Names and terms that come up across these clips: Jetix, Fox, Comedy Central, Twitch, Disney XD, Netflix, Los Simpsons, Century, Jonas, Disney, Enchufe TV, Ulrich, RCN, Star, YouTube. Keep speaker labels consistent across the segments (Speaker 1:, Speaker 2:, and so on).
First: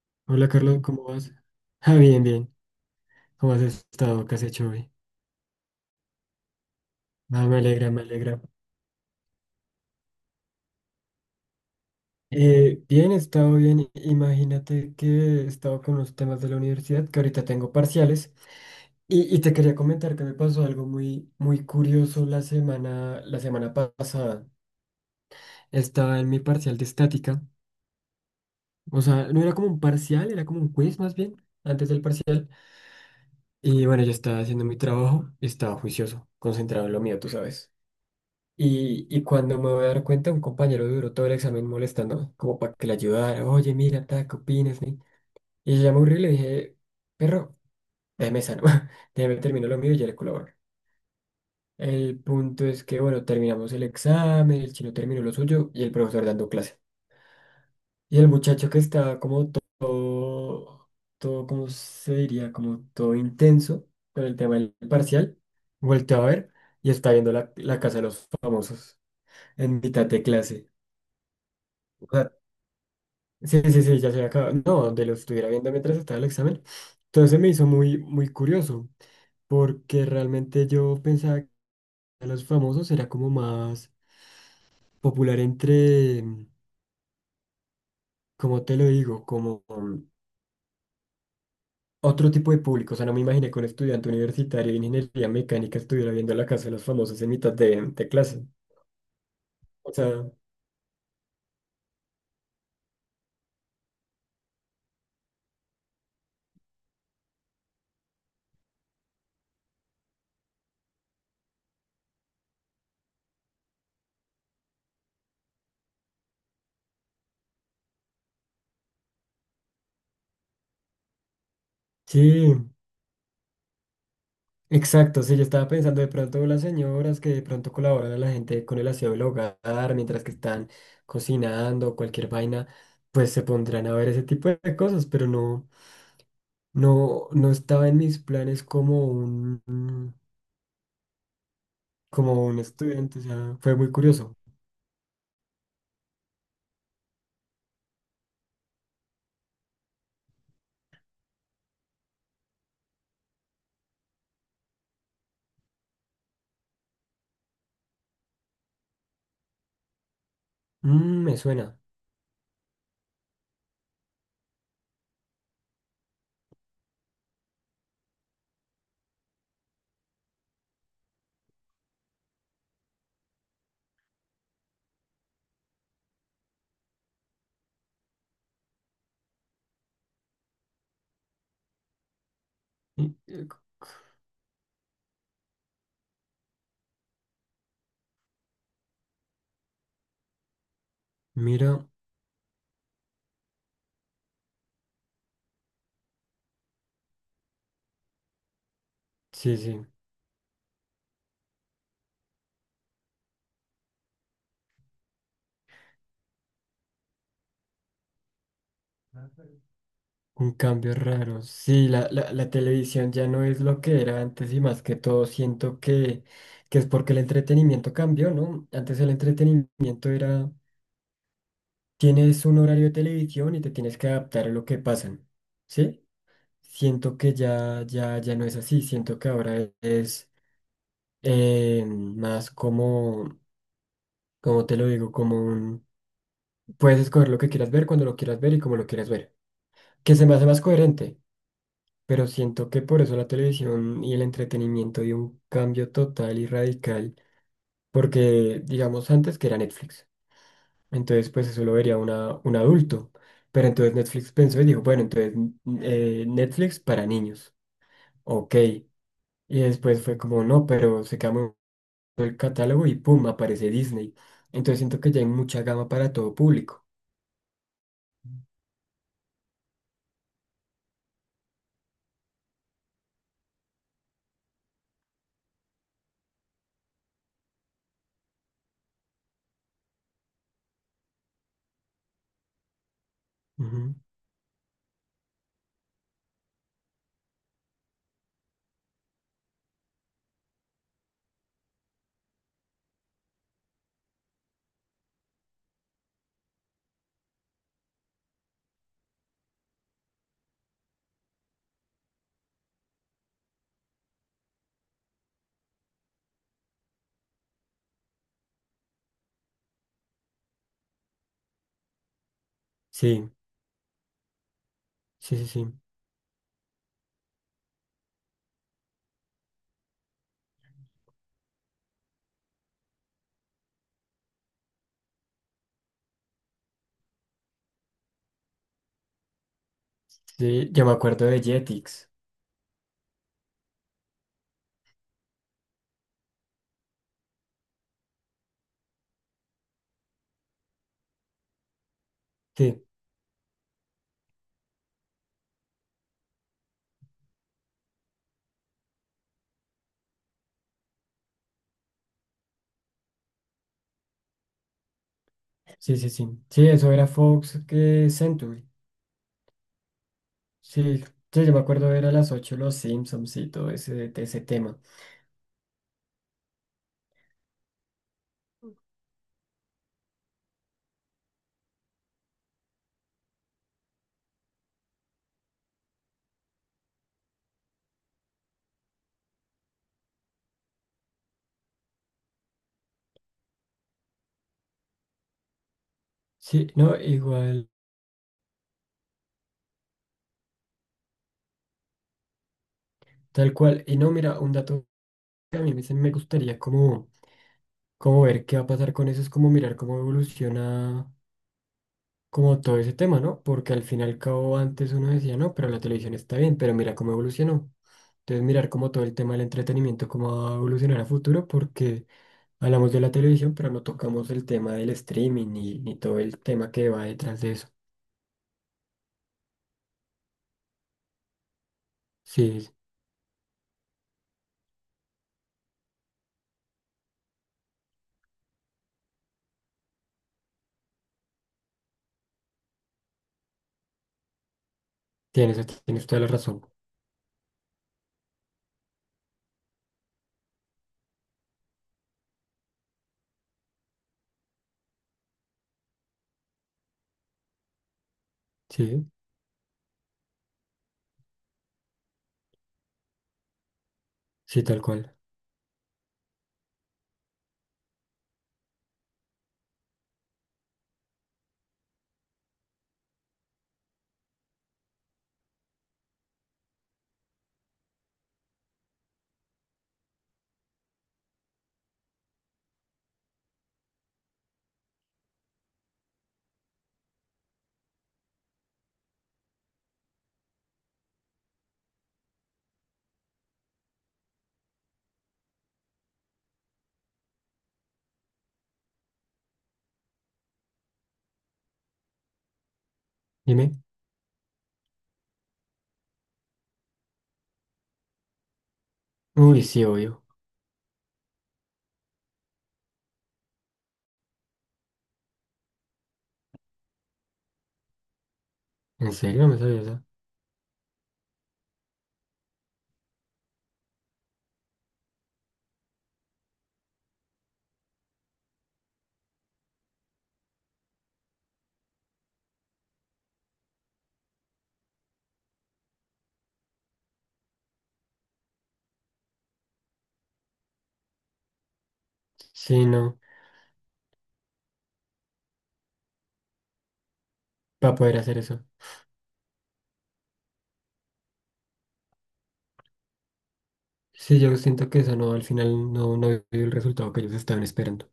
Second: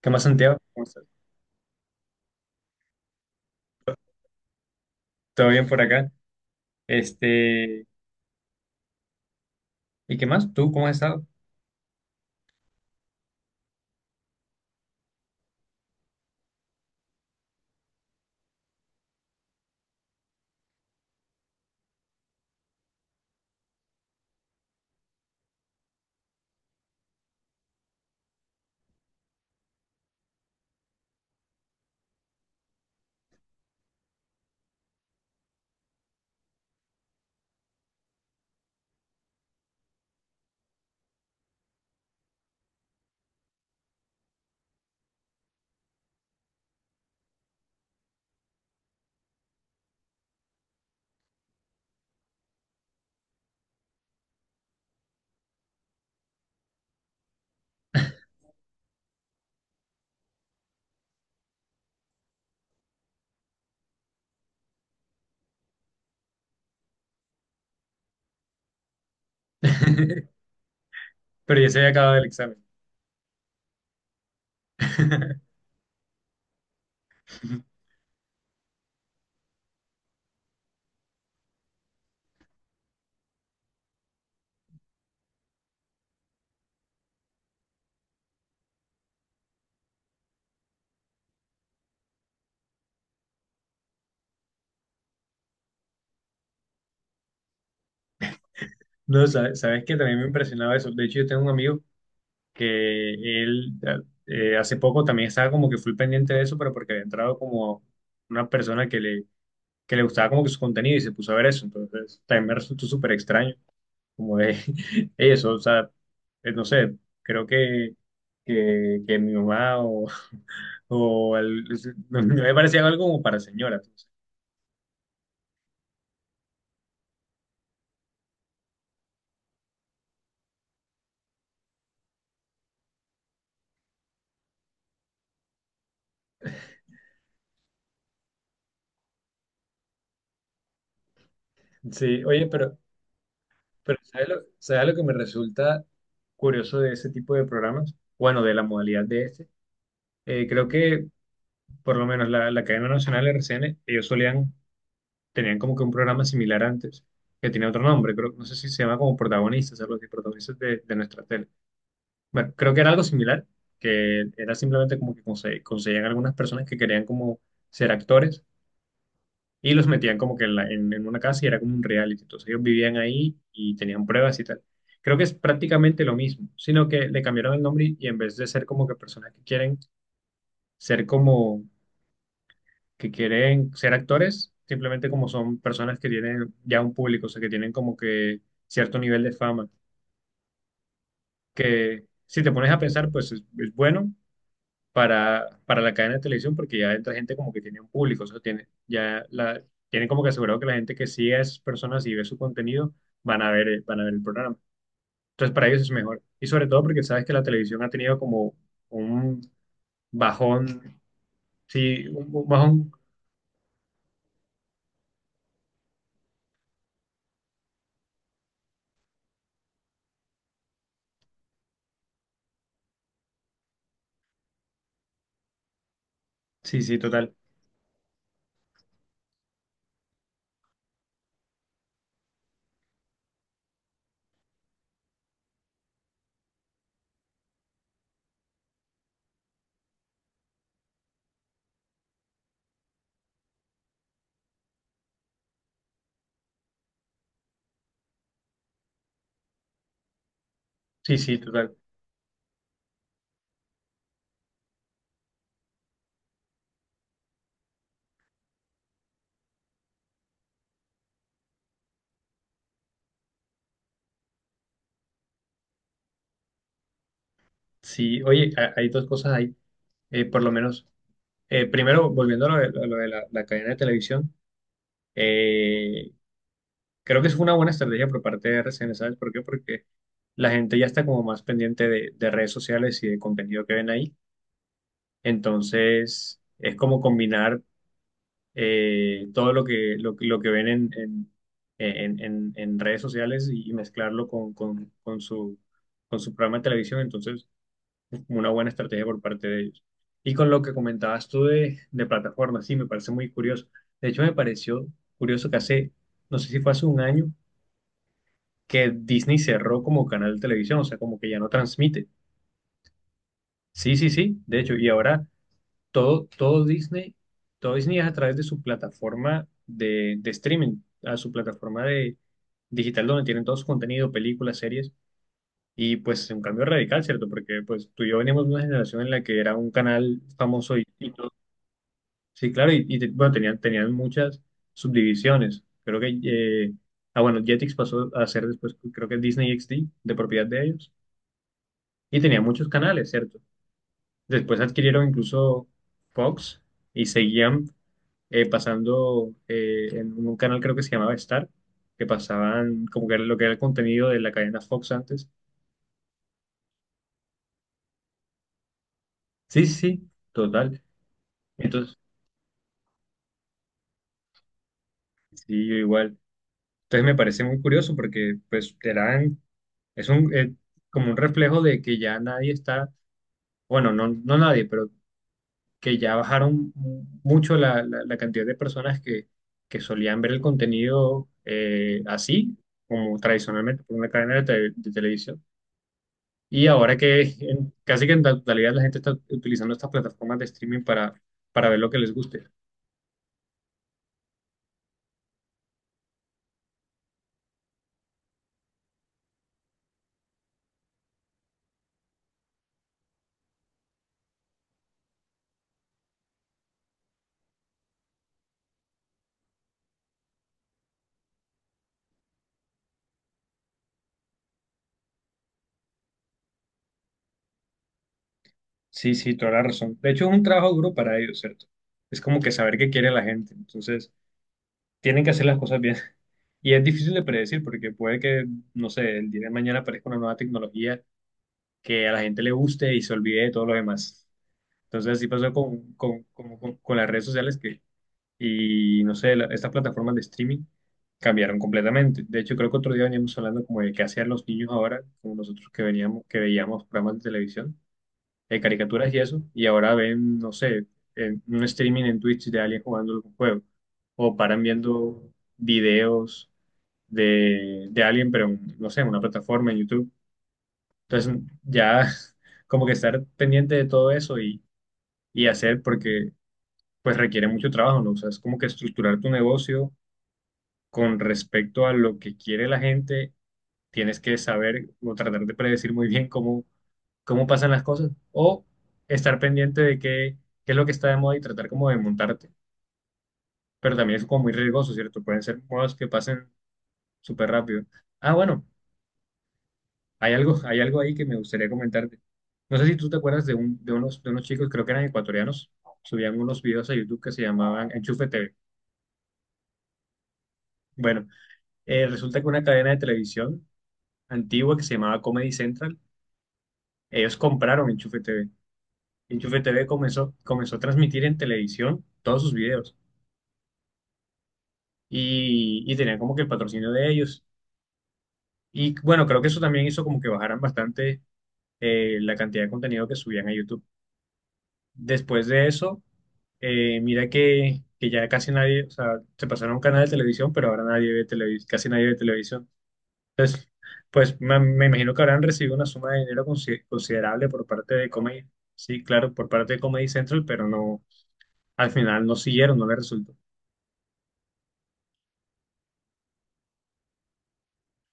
Speaker 1: ¿Qué más,
Speaker 2: Hola
Speaker 1: Santiago?
Speaker 2: Carlos,
Speaker 1: ¿Cómo
Speaker 2: ¿cómo
Speaker 1: estás?
Speaker 2: vas? Ah, bien, bien. ¿Cómo has estado? ¿Qué has hecho hoy?
Speaker 1: ¿Todo bien por acá?
Speaker 2: Ah, me
Speaker 1: Este,
Speaker 2: alegra, me alegra.
Speaker 1: ¿Y qué más? ¿Tú cómo has estado?
Speaker 2: Bien, he estado bien. Imagínate que he estado con los temas de la universidad, que ahorita tengo parciales. Y te quería comentar que me pasó algo muy, muy curioso la semana pasada. Estaba en mi parcial de estática. O sea, no era como un parcial, era como un quiz más bien, antes del parcial. Y bueno, yo estaba haciendo mi trabajo, estaba juicioso, concentrado en lo mío, tú sabes. Y cuando me voy a dar cuenta, un compañero duró todo el examen molestándome, como para que le ayudara. Oye, mira, ta, ¿qué opinas? Ni?". Y yo ya me aburrí y le dije, perro, déjeme sano, déjeme terminar lo mío y ya le colaboro. El punto es que, bueno, terminamos el examen, el chino terminó lo suyo y el profesor dando clase. Y el muchacho que estaba como todo, todo, ¿cómo se diría? Como todo intenso con el tema del parcial, volteó a ver y está viendo la casa de los famosos en mitad de clase.
Speaker 1: Pero ya se había acabado el examen.
Speaker 2: Sí, sí, sí, ya se había acabado. No, donde lo estuviera viendo mientras estaba el examen. Entonces se me hizo muy, muy curioso, porque realmente yo pensaba que los famosos era como más popular entre, como te lo digo, otro tipo de público. O sea, no me imaginé que un estudiante universitario de ingeniería mecánica estuviera viendo la casa de los famosos en mitad de clase.
Speaker 1: No, sabes
Speaker 2: O
Speaker 1: que también
Speaker 2: sea,
Speaker 1: me impresionaba eso. De hecho, yo tengo un amigo que él hace poco también estaba como que full pendiente de eso, pero porque había entrado como una persona que le gustaba como que su contenido y se puso a ver eso. Entonces también me resultó súper extraño, como de eso, o sea, no sé, creo que, que mi mamá o me
Speaker 2: sí.
Speaker 1: parecía algo como para señora. Entonces.
Speaker 2: Exacto, sí, yo estaba pensando de pronto las señoras que de pronto colaboran a la gente con el aseo del hogar mientras que están cocinando, cualquier vaina, pues se pondrán a ver ese tipo de cosas, pero no, no, no estaba en mis planes
Speaker 1: Sí,
Speaker 2: como
Speaker 1: oye,
Speaker 2: un estudiante, o sea, fue muy
Speaker 1: pero
Speaker 2: curioso.
Speaker 1: ¿sabes lo que me resulta curioso de ese tipo de programas? Bueno, de la modalidad de este. Creo que por lo menos la cadena nacional RCN, tenían como que un programa similar antes, que tenía otro nombre, creo, no sé si se llama como protagonistas, algo así, protagonistas de nuestra
Speaker 2: Mm, me
Speaker 1: tele.
Speaker 2: suena.
Speaker 1: Bueno, creo que era algo similar, que era simplemente como que conseguían algunas personas que querían como ser actores y los metían como que en, en una casa y era como un reality, entonces ellos vivían ahí y tenían pruebas y tal. Creo que es prácticamente lo mismo, sino que le cambiaron el nombre y en vez de ser como que personas que quieren ser como que
Speaker 2: Y, eh,
Speaker 1: quieren ser actores, simplemente como son personas que tienen ya un público, o sea, que tienen como que cierto nivel de fama,
Speaker 2: Mira,
Speaker 1: que si te pones a pensar, pues es bueno para la cadena de televisión porque ya entra gente como que tiene un público, o sea,
Speaker 2: sí, sí.
Speaker 1: tienen como que asegurado que la gente que sigue a esas personas y ve su contenido van a ver, van a ver el programa. Entonces, para ellos es mejor. Y sobre todo porque sabes que la televisión ha tenido como un
Speaker 2: Un cambio
Speaker 1: bajón,
Speaker 2: raro. Sí,
Speaker 1: sí,
Speaker 2: la, la,
Speaker 1: un
Speaker 2: la
Speaker 1: bajón,
Speaker 2: televisión ya no es lo que era antes y más que todo siento que es porque el entretenimiento cambió, ¿no? Antes el entretenimiento era, tienes un horario de televisión y te tienes que adaptar a lo que pasan, ¿sí?
Speaker 1: sí, sí,
Speaker 2: Siento
Speaker 1: total.
Speaker 2: que ya, ya, ya no es así, siento que ahora es más como, como te lo digo, como un, puedes escoger lo que quieras ver, cuando lo quieras ver y como lo quieras ver, que se me hace más coherente. Pero siento que por eso la televisión y el entretenimiento dio un cambio total y radical, porque digamos antes que era Netflix,
Speaker 1: Sí,
Speaker 2: entonces
Speaker 1: sí,
Speaker 2: pues eso lo
Speaker 1: total.
Speaker 2: vería una, un adulto, pero entonces Netflix pensó y dijo, bueno, entonces Netflix para niños, ok, y después fue como, no, pero se cambió el catálogo y pum, aparece Disney, entonces siento que ya hay mucha gama para todo público.
Speaker 1: Sí, oye, hay dos cosas ahí, por lo menos. Primero, volviendo a lo de la cadena de televisión, eh, creo que es una buena estrategia por parte de RCN, ¿sabes por qué? Porque la gente ya está como más pendiente de redes sociales y de contenido que ven
Speaker 2: Ujú.
Speaker 1: ahí. Entonces, es como combinar todo lo que lo que ven en redes sociales y mezclarlo con su programa de televisión. Entonces, una buena estrategia por parte de ellos. Y con lo que comentabas tú de plataformas, sí, me parece muy curioso. De hecho, me pareció curioso que hace, no sé si fue hace un año, que Disney cerró como canal de televisión, o sea, como que ya no transmite.
Speaker 2: Sí,
Speaker 1: Sí, sí, sí, de hecho, y ahora
Speaker 2: sí, sí, sí.
Speaker 1: todo, todo Disney, todo Disney es a través de su plataforma de streaming, a su plataforma de digital donde tienen todo su contenido, películas, series. Y pues es un cambio radical, ¿cierto? Porque pues tú y yo venimos de una generación en la que era un canal
Speaker 2: Sí,
Speaker 1: famoso
Speaker 2: yo
Speaker 1: y
Speaker 2: me acuerdo de Jetix.
Speaker 1: sí, claro, y bueno, tenían muchas subdivisiones. Creo que, ah, bueno, Jetix pasó a ser después, creo que Disney XD, de propiedad de ellos, y tenía muchos
Speaker 2: Sí,
Speaker 1: canales, ¿cierto? Después adquirieron incluso Fox y seguían pasando en un canal, creo que se llamaba Star, que pasaban como que era lo que era el contenido de la cadena Fox antes.
Speaker 2: sí, sí, sí. Sí, eso era Fox que Century.
Speaker 1: Sí, sí, sí, total.
Speaker 2: Sí, sí, yo me acuerdo
Speaker 1: Entonces,
Speaker 2: era a las 8 Los Simpsons y todo ese, ese tema.
Speaker 1: sí, yo igual. Entonces me parece muy curioso porque pues eran es un, como un reflejo de que ya nadie está, bueno, no, no nadie, pero que ya bajaron mucho la, la cantidad de personas que solían ver el contenido así, como tradicionalmente por una cadena de televisión. Y
Speaker 2: Sí,
Speaker 1: ahora
Speaker 2: no,
Speaker 1: que
Speaker 2: igual,
Speaker 1: casi que en la totalidad la gente está utilizando estas plataformas de streaming para ver lo que les guste.
Speaker 2: tal cual. Y no, mira, un dato que a mí me, me gustaría como, como ver qué va a pasar con eso es como mirar cómo evoluciona. Como todo ese tema, ¿no? Porque al fin y al cabo antes uno decía, no, pero la televisión está bien, pero mira cómo evolucionó. Entonces mirar como todo el tema del entretenimiento, cómo va a evolucionar a futuro, porque hablamos de la televisión, pero no tocamos el tema del streaming ni, ni todo el tema que va detrás de eso.
Speaker 1: Sí, sí, toda la razón. De hecho, es un trabajo duro para ellos, ¿cierto? Es como que
Speaker 2: Sí, sí,
Speaker 1: saber qué quiere la gente. Entonces... tienen que hacer las cosas bien. Y es difícil de predecir porque puede que, no sé, el día de mañana aparezca una nueva tecnología que a la gente le guste y se olvide de todo lo demás. Entonces así pasó
Speaker 2: tienes, tienes toda la razón.
Speaker 1: con las redes sociales que, y no sé, estas plataformas de streaming cambiaron completamente. De hecho, creo que otro día veníamos hablando como de qué hacían los niños ahora, como nosotros que veníamos, que veíamos programas de televisión, de
Speaker 2: Sí,
Speaker 1: caricaturas y eso, y ahora ven, no sé, en un streaming en Twitch de alguien jugando algún juego, o paran
Speaker 2: sí, tal cual.
Speaker 1: viendo videos de alguien, pero en, no sé, en una plataforma, en YouTube. Entonces, ya como que estar pendiente de todo eso y hacer, porque pues requiere mucho trabajo, ¿no? O sea, es como que estructurar tu negocio con respecto a lo que quiere la gente, tienes que saber o tratar de predecir muy bien cómo, cómo pasan las cosas o estar pendiente de qué es lo que está de moda y tratar como de montarte. Pero también es como muy riesgoso, ¿cierto? Pueden ser modas que pasen súper rápido. Ah, bueno. Hay algo ahí que me gustaría comentarte. No sé si tú te acuerdas
Speaker 2: Dime.
Speaker 1: de unos chicos, creo que eran ecuatorianos, subían unos videos a YouTube que se llamaban Enchufe TV.
Speaker 2: Uy, sí, obvio.
Speaker 1: Bueno, resulta que una cadena de televisión antigua que se llamaba Comedy Central, ellos compraron Enchufe TV.
Speaker 2: ¿En serio? No me
Speaker 1: Enchufe
Speaker 2: sabía
Speaker 1: TV
Speaker 2: eso.
Speaker 1: comenzó a transmitir en televisión todos sus videos y tenían como que el patrocinio de ellos. Y bueno, creo que eso también hizo como que bajaran bastante la cantidad de contenido que subían a YouTube. Después de eso eh, mira que ya casi nadie, o sea, se pasaron a un canal de televisión, pero ahora nadie ve televisión, casi nadie ve televisión.
Speaker 2: Sí, no,
Speaker 1: Entonces, pues me imagino que habrán recibido una suma de dinero considerable por parte
Speaker 2: para
Speaker 1: de
Speaker 2: poder hacer
Speaker 1: Comedy,
Speaker 2: eso.
Speaker 1: sí, claro, por parte de Comedy Central, pero no, al final no siguieron, no les resultó.
Speaker 2: Sí, yo siento que eso no, al final no, no dio el resultado que ellos estaban esperando.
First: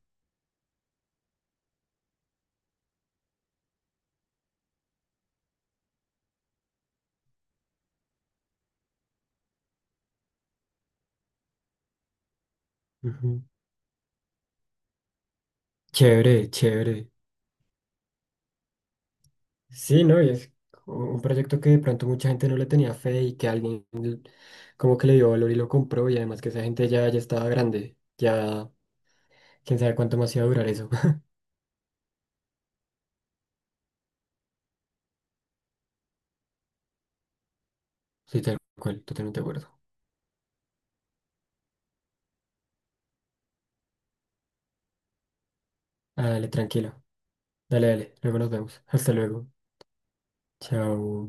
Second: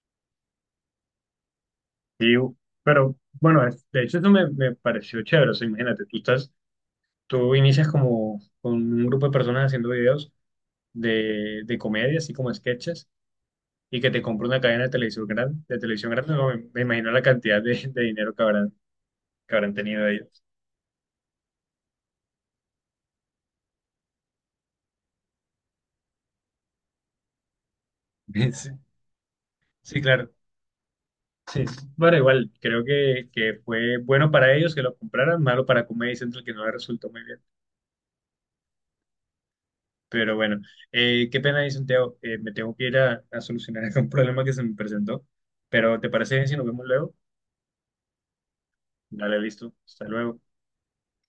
Speaker 1: Y, pero bueno, es- de hecho eso me pareció chévere, o sea, imagínate, tú estás, tú inicias como con un grupo de personas haciendo videos de comedia, así como sketches
Speaker 2: Ujú.
Speaker 1: y que te compre una cadena de televisión grande,
Speaker 2: Chévere,
Speaker 1: no, me
Speaker 2: chévere.
Speaker 1: imagino la cantidad de dinero que habrán
Speaker 2: Sí,
Speaker 1: tenido
Speaker 2: ¿no? Y
Speaker 1: ellos.
Speaker 2: es un proyecto que de pronto mucha gente no le tenía fe y que alguien como que le dio valor y lo compró y además que esa gente ya, ya estaba grande.
Speaker 1: Sí,
Speaker 2: Ya, quién sabe
Speaker 1: sí,
Speaker 2: cuánto
Speaker 1: claro.
Speaker 2: más iba a durar eso.
Speaker 1: Sí, sí. Bueno, igual, que fue bueno para ellos que lo compraran, malo para Comedy Central que no le resultó muy bien.
Speaker 2: Sí, tal cual, totalmente de acuerdo.
Speaker 1: Pero bueno, qué pena, ahí, Santiago, me tengo que ir a solucionar un problema que se me presentó. Pero ¿te
Speaker 2: Ah,
Speaker 1: parece bien
Speaker 2: dale,
Speaker 1: si nos vemos
Speaker 2: tranquilo.
Speaker 1: luego?
Speaker 2: Dale, dale. Luego nos vemos. Hasta
Speaker 1: Dale,
Speaker 2: luego.
Speaker 1: listo. Hasta luego.
Speaker 2: Chao.